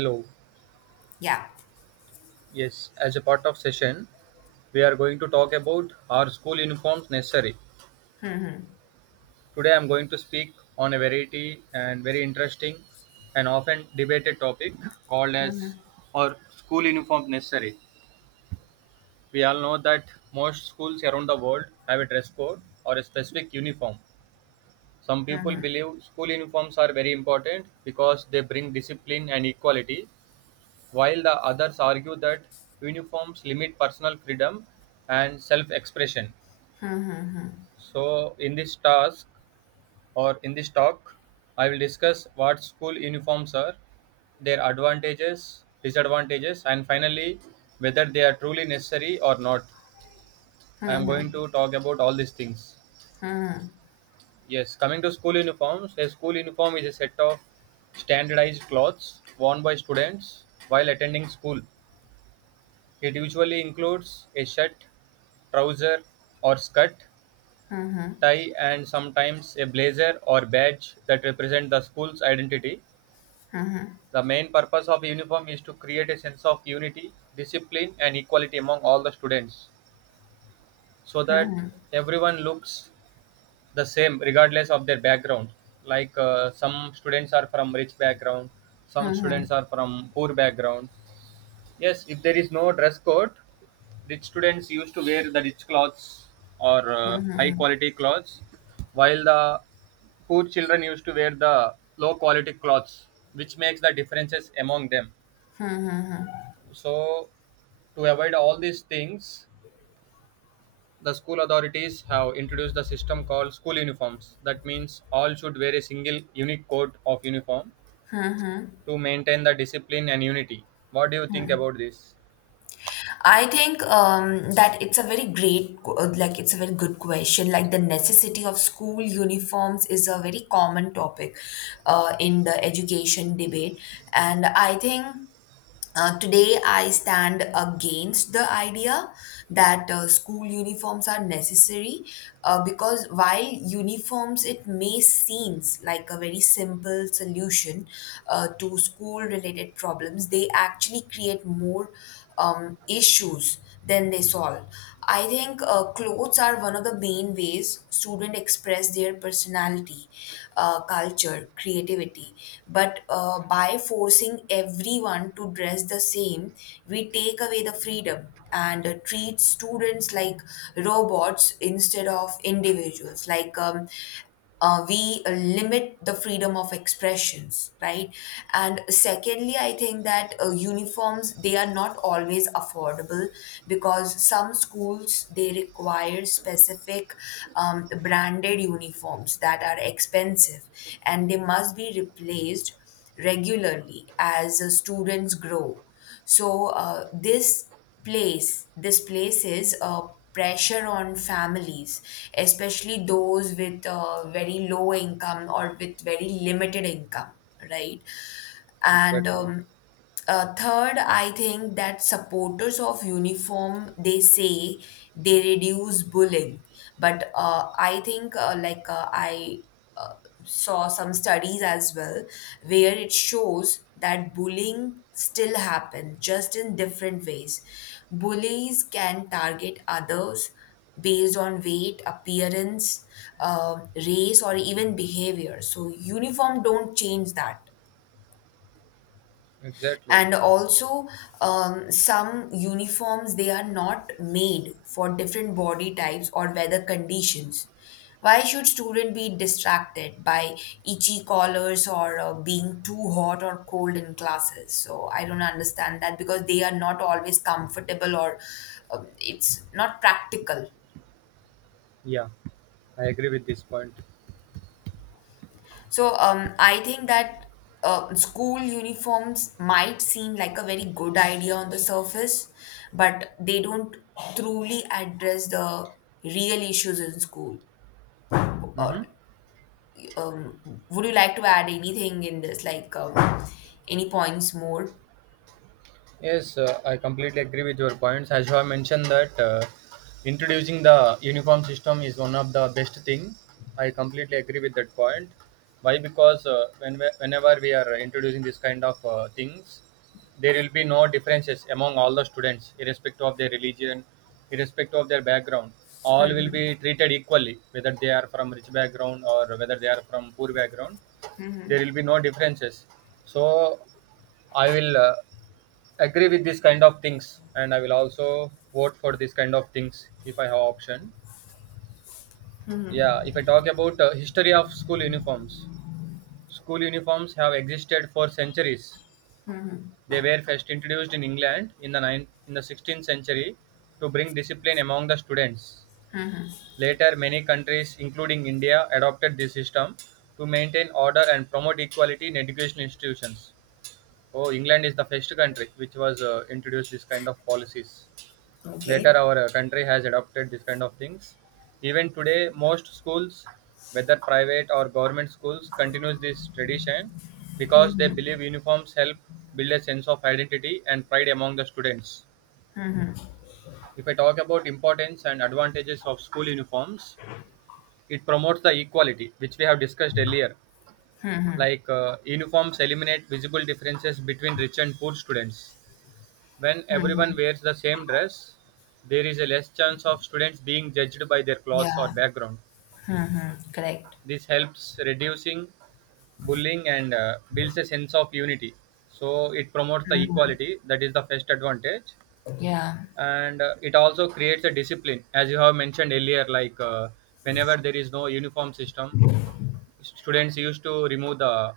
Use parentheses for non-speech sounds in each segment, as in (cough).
Hello. Yeah. Yes, as a part of session, we are going to talk about our school uniforms necessary. Mhm. Today I'm going to speak on a variety and very interesting and often debated topic called as Mhm. or school uniform necessary. We all know that most schools around the world have a dress code or a specific uniform. Some people Mhm. believe school uniforms are very important because they bring discipline and equality, while the others argue that uniforms limit personal freedom and self-expression. So in this task or in this talk, I will discuss what school uniforms are, their advantages, disadvantages, and finally whether they are truly necessary or not. I am going to talk about all these things. Mhm. Yes, coming to school uniforms, a school uniform is a set of standardized clothes worn by students while attending school. It usually includes a shirt, trouser or skirt, Mhm. tie and sometimes a blazer or badge that represent the school's identity. Mhm. The main purpose of uniform is to create a sense of unity, discipline and equality among all the students so that Mhm. everyone looks the same regardless of their background. Like some students are from rich background, some students are from poor background. Yes, if there is no dress code, rich students used to wear the rich clothes or high quality clothes, while the poor children used to wear the low quality clothes, which makes the differences among them. So, to avoid all these things, the school authorities have introduced the system called school uniforms. That means all should wear a single unique coat of uniform to maintain the discipline and unity. What do you think about this? I think that it's a very great, like it's a very good question. Like the necessity of school uniforms is a very common topic in the education debate, and I think today, I stand against the idea that school uniforms are necessary because while uniforms, it may seems like a very simple solution to school related problems, they actually create more issues than they solve. I think clothes are one of the main ways students express their personality, culture, creativity. But by forcing everyone to dress the same, we take away the freedom and treat students like robots instead of individuals. We limit the freedom of expressions, right? And secondly, I think that uniforms, they are not always affordable because some schools, they require specific branded uniforms that are expensive and they must be replaced regularly as students grow. So this places a pressure on families, especially those with very low income or with very limited income, right? And Exactly, Third, I think that supporters of uniform, they say they reduce bullying, but I think, like I uh, saw some studies as well where it shows that bullying still happens, just in different ways. Bullies can target others based on weight, appearance, race or even behavior, so uniform don't change that. exactly. And also, some uniforms, they are not made for different body types or weather conditions. Why should student be distracted by itchy collars or being too hot or cold in classes? So I don't understand that because they are not always comfortable or it's not practical. Yeah, I agree with this point. So I think that school uniforms might seem like a very good idea on the surface, but they don't truly address the real issues in school. Uh, Mm-hmm. um, would you like to add anything in this, like any points more? Yes, I completely agree with your points. As you have mentioned that introducing the uniform system is one of the best thing. I completely agree with that point. Why? Because when whenever we are introducing this kind of things, there will be no differences among all the students, irrespective of their religion, irrespective of their background. All will be treated equally, whether they are from rich background or whether they are from poor background. There will be no differences. So I will, agree with this kind of things, and I will also vote for this kind of things if I have option. Yeah, if I talk about history of school uniforms, school uniforms have existed for centuries. They were first introduced in England in the 16th century to bring discipline among the students. Later many countries including India adopted this system to maintain order and promote equality in education institutions. Oh, England is the first country which was introduced this kind of policies. Later Okay. our country has adopted this kind of things. Even today most schools, whether private or government schools, continues this tradition because they Mm-hmm. believe uniforms help build a sense of identity and pride among the students. If I talk about importance and advantages of school uniforms, it promotes the equality which we have discussed earlier. Like uniforms eliminate visible differences between rich and poor students. When everyone Mm-hmm. wears the same dress, there is a less chance of students being judged by their clothes or Yeah. background. Mm-hmm. Correct. This helps reducing bullying and builds a sense of unity. So it promotes the equality. That is the first advantage, Yeah. and it also creates a discipline, as you have mentioned earlier. Like whenever there is no uniform system, students used to remove the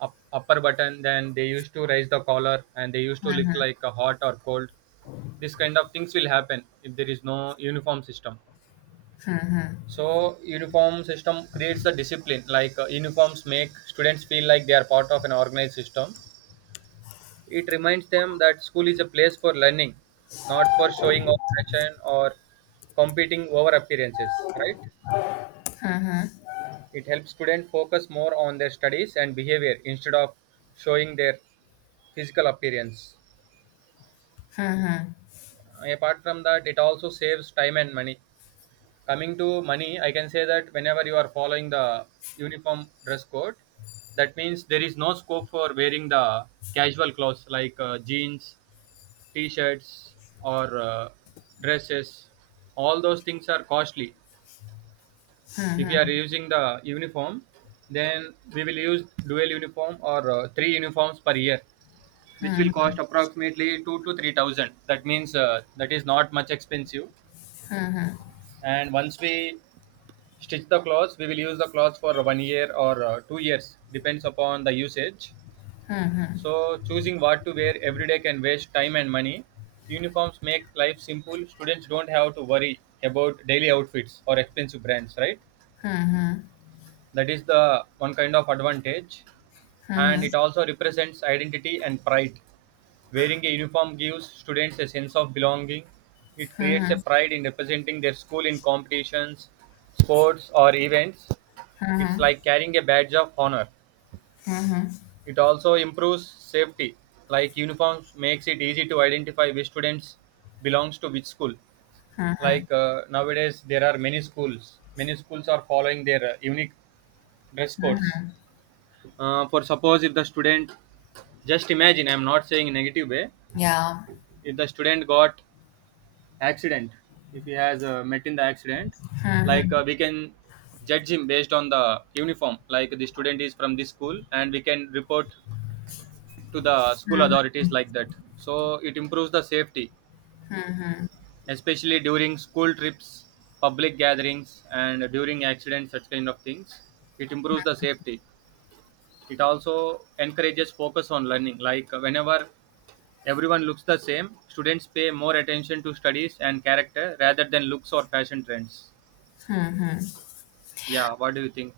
up, upper button, then they used to raise the collar and they used to look like a hot or cold. This kind of things will happen if there is no uniform system. So uniform system creates the discipline. Like uniforms make students feel like they are part of an organized system. It reminds them that school is a place for learning, not for showing off fashion or competing over appearances, right? It helps students focus more on their studies and behavior instead of showing their physical appearance. Apart from that, it also saves time and money. Coming to money, I can say that whenever you are following the uniform dress code, that means there is no scope for wearing the casual clothes like jeans, t-shirts or dresses. All those things are costly. If you are using the uniform, then we will use dual uniform or three uniforms per year, which will cost approximately 2 to 3,000. That means that is not much expensive. And once we stitch the clothes, we will use the clothes for one year or 2 years, depends upon the usage. So choosing what to wear every day can waste time and money. Uniforms make life simple. Students don't have to worry about daily outfits or expensive brands, right? That is the one kind of advantage. And it also represents identity and pride. Wearing a uniform gives students a sense of belonging. It creates a pride in representing their school in competitions, sports, or events. It's like carrying a badge of honor. It also improves safety, like uniforms makes it easy to identify which students belongs to which school. Like nowadays, there are many schools. Many schools are following their unique dress codes. Uh, for suppose if the student, just imagine, I'm not saying in negative way, Yeah. if the student got accident, if he has met in the accident, like we can judge him based on the uniform, like the student is from this school, and we can report to the school authorities like that. So it improves the safety, especially during school trips, public gatherings, and during accidents, such kind of things. It improves the safety. It also encourages focus on learning, like whenever everyone looks the same, students pay more attention to studies and character rather than looks or fashion trends. Yeah, what do you think?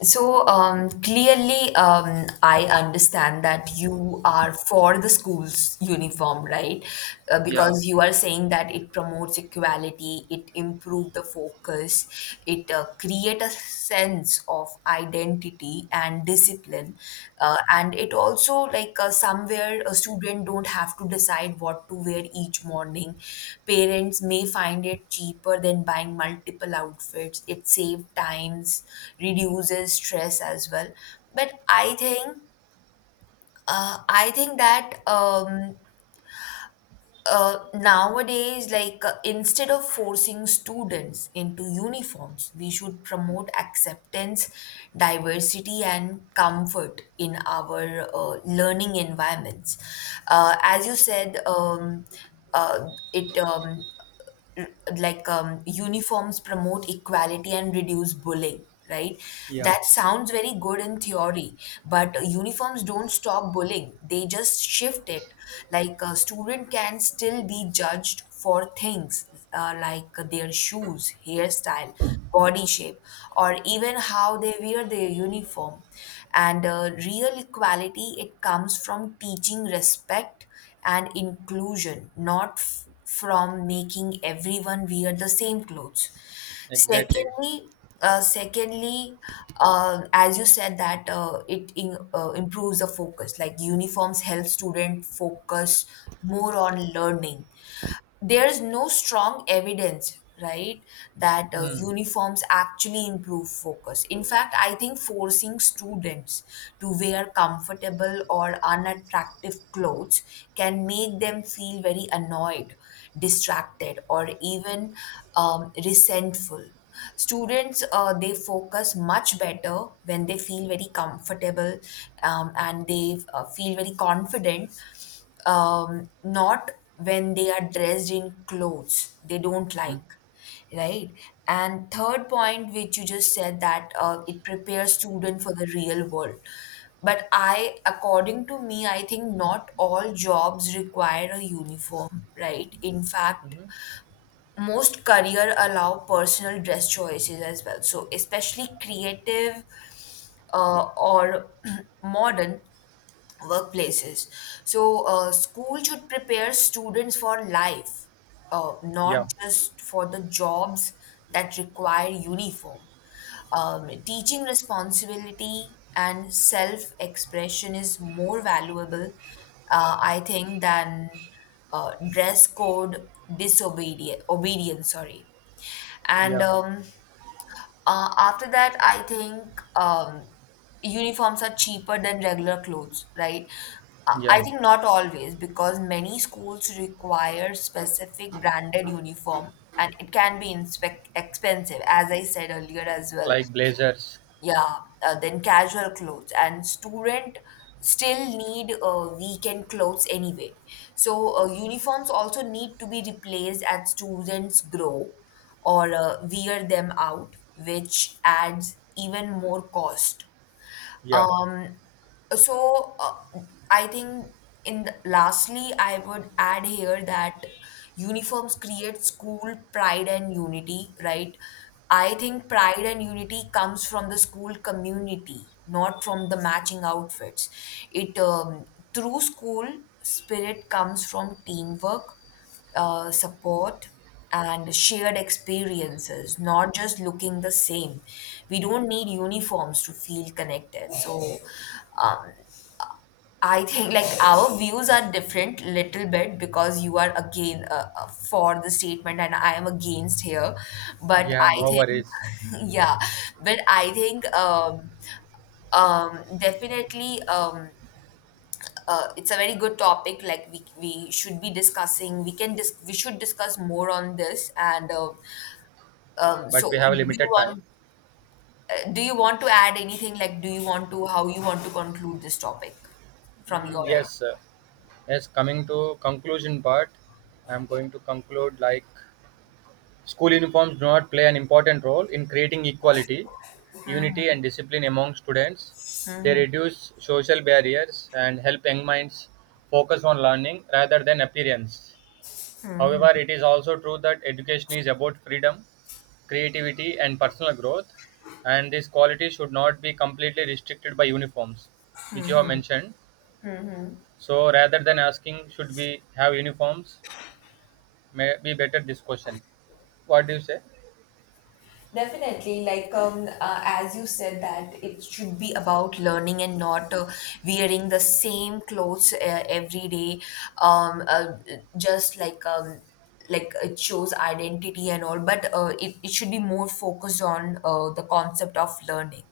So clearly, I understand that you are for the school's uniform, right? Yeah, Because you are saying that it promotes equality, it improves the focus, it create a sense of identity and discipline, and it also, like somewhere a student don't have to decide what to wear each morning. Parents may find it cheaper than buying multiple outfits. It saves times, reduces stress as well. But I think that, nowadays, like instead of forcing students into uniforms, we should promote acceptance, diversity, and comfort in our learning environments. As you said, it like uniforms promote equality and reduce bullying, right? yeah, That sounds very good in theory, but uniforms don't stop bullying, they just shift it. Like a student can still be judged for things like their shoes, hairstyle, body shape, or even how they wear their uniform. And real equality, it comes from teaching respect and inclusion, not from making everyone wear the same clothes. exactly. Secondly, Secondly, as you said that improves the focus. Like uniforms help student focus more on learning, there is no strong evidence, right, that Mm. uniforms actually improve focus? In fact, I think forcing students to wear comfortable or unattractive clothes can make them feel very annoyed, distracted, or even resentful. Students they focus much better when they feel very comfortable and they feel very confident. Not when they are dressed in clothes they don't Mm. like, right? And third point, which you just said, that it prepares student for the real world. But I, according to me, I think not all jobs require a uniform, right? In fact, Hmm. most career allow personal dress choices as well, so especially creative or (clears throat) modern workplaces. So, school should prepare students for life, not Yeah, just for the jobs that require uniform. Teaching responsibility and self expression is more valuable, I think, than dress code disobedience. Obedience, sorry. And yeah, After that, I think uniforms are cheaper than regular clothes, right? I yeah. I think not always, because many schools require specific branded uniform and it can be inspec expensive, as I said earlier as well. Like blazers. Yeah, then casual clothes, and student still need weekend clothes anyway. So uniforms also need to be replaced as students grow or wear them out, which adds even more cost. Yeah, Um, so uh, I think in the, lastly, I would add here that uniforms create school pride and unity, right? I think pride and unity comes from the school community, not from the matching outfits. It through School spirit comes from teamwork, support, and shared experiences, not just looking the same. We don't need uniforms to feel connected. So, um, I think like our views are different little bit, because you are again for the statement and I am against here. But yeah, I no think, worries. (laughs) yeah, but I think definitely. It's a very good topic, like we should be discussing, we can we should discuss more on this. And But so we have limited time. Do you want to add anything? Like do you want to how you want to conclude this topic from your Mm, yes, end? sir. Yes. Coming to conclusion part, I'm going to conclude like school uniforms do not play an important role in creating equality, unity and discipline among students. They Hmm. reduce social barriers and help young minds focus on learning rather than appearance. However, Hmm. it is also true that education is about freedom, creativity and personal growth, and these qualities should not be completely restricted by uniforms, which you have Hmm. mentioned. Hmm. So rather than asking should we have uniforms, may be better this question. What do you say? Definitely, like as you said that it should be about learning and not wearing the same clothes every day. Um, uh, just like Like it shows identity and all, but it should be more focused on the concept of learning.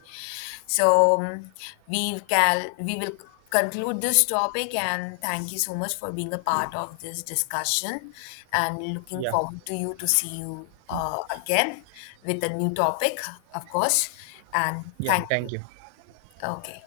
So we can we will conclude this topic. And thank you so much for being a part of this discussion, and looking Yeah. forward to you to see you again with a new topic, of course. And Yeah, thank you. thank you. Okay.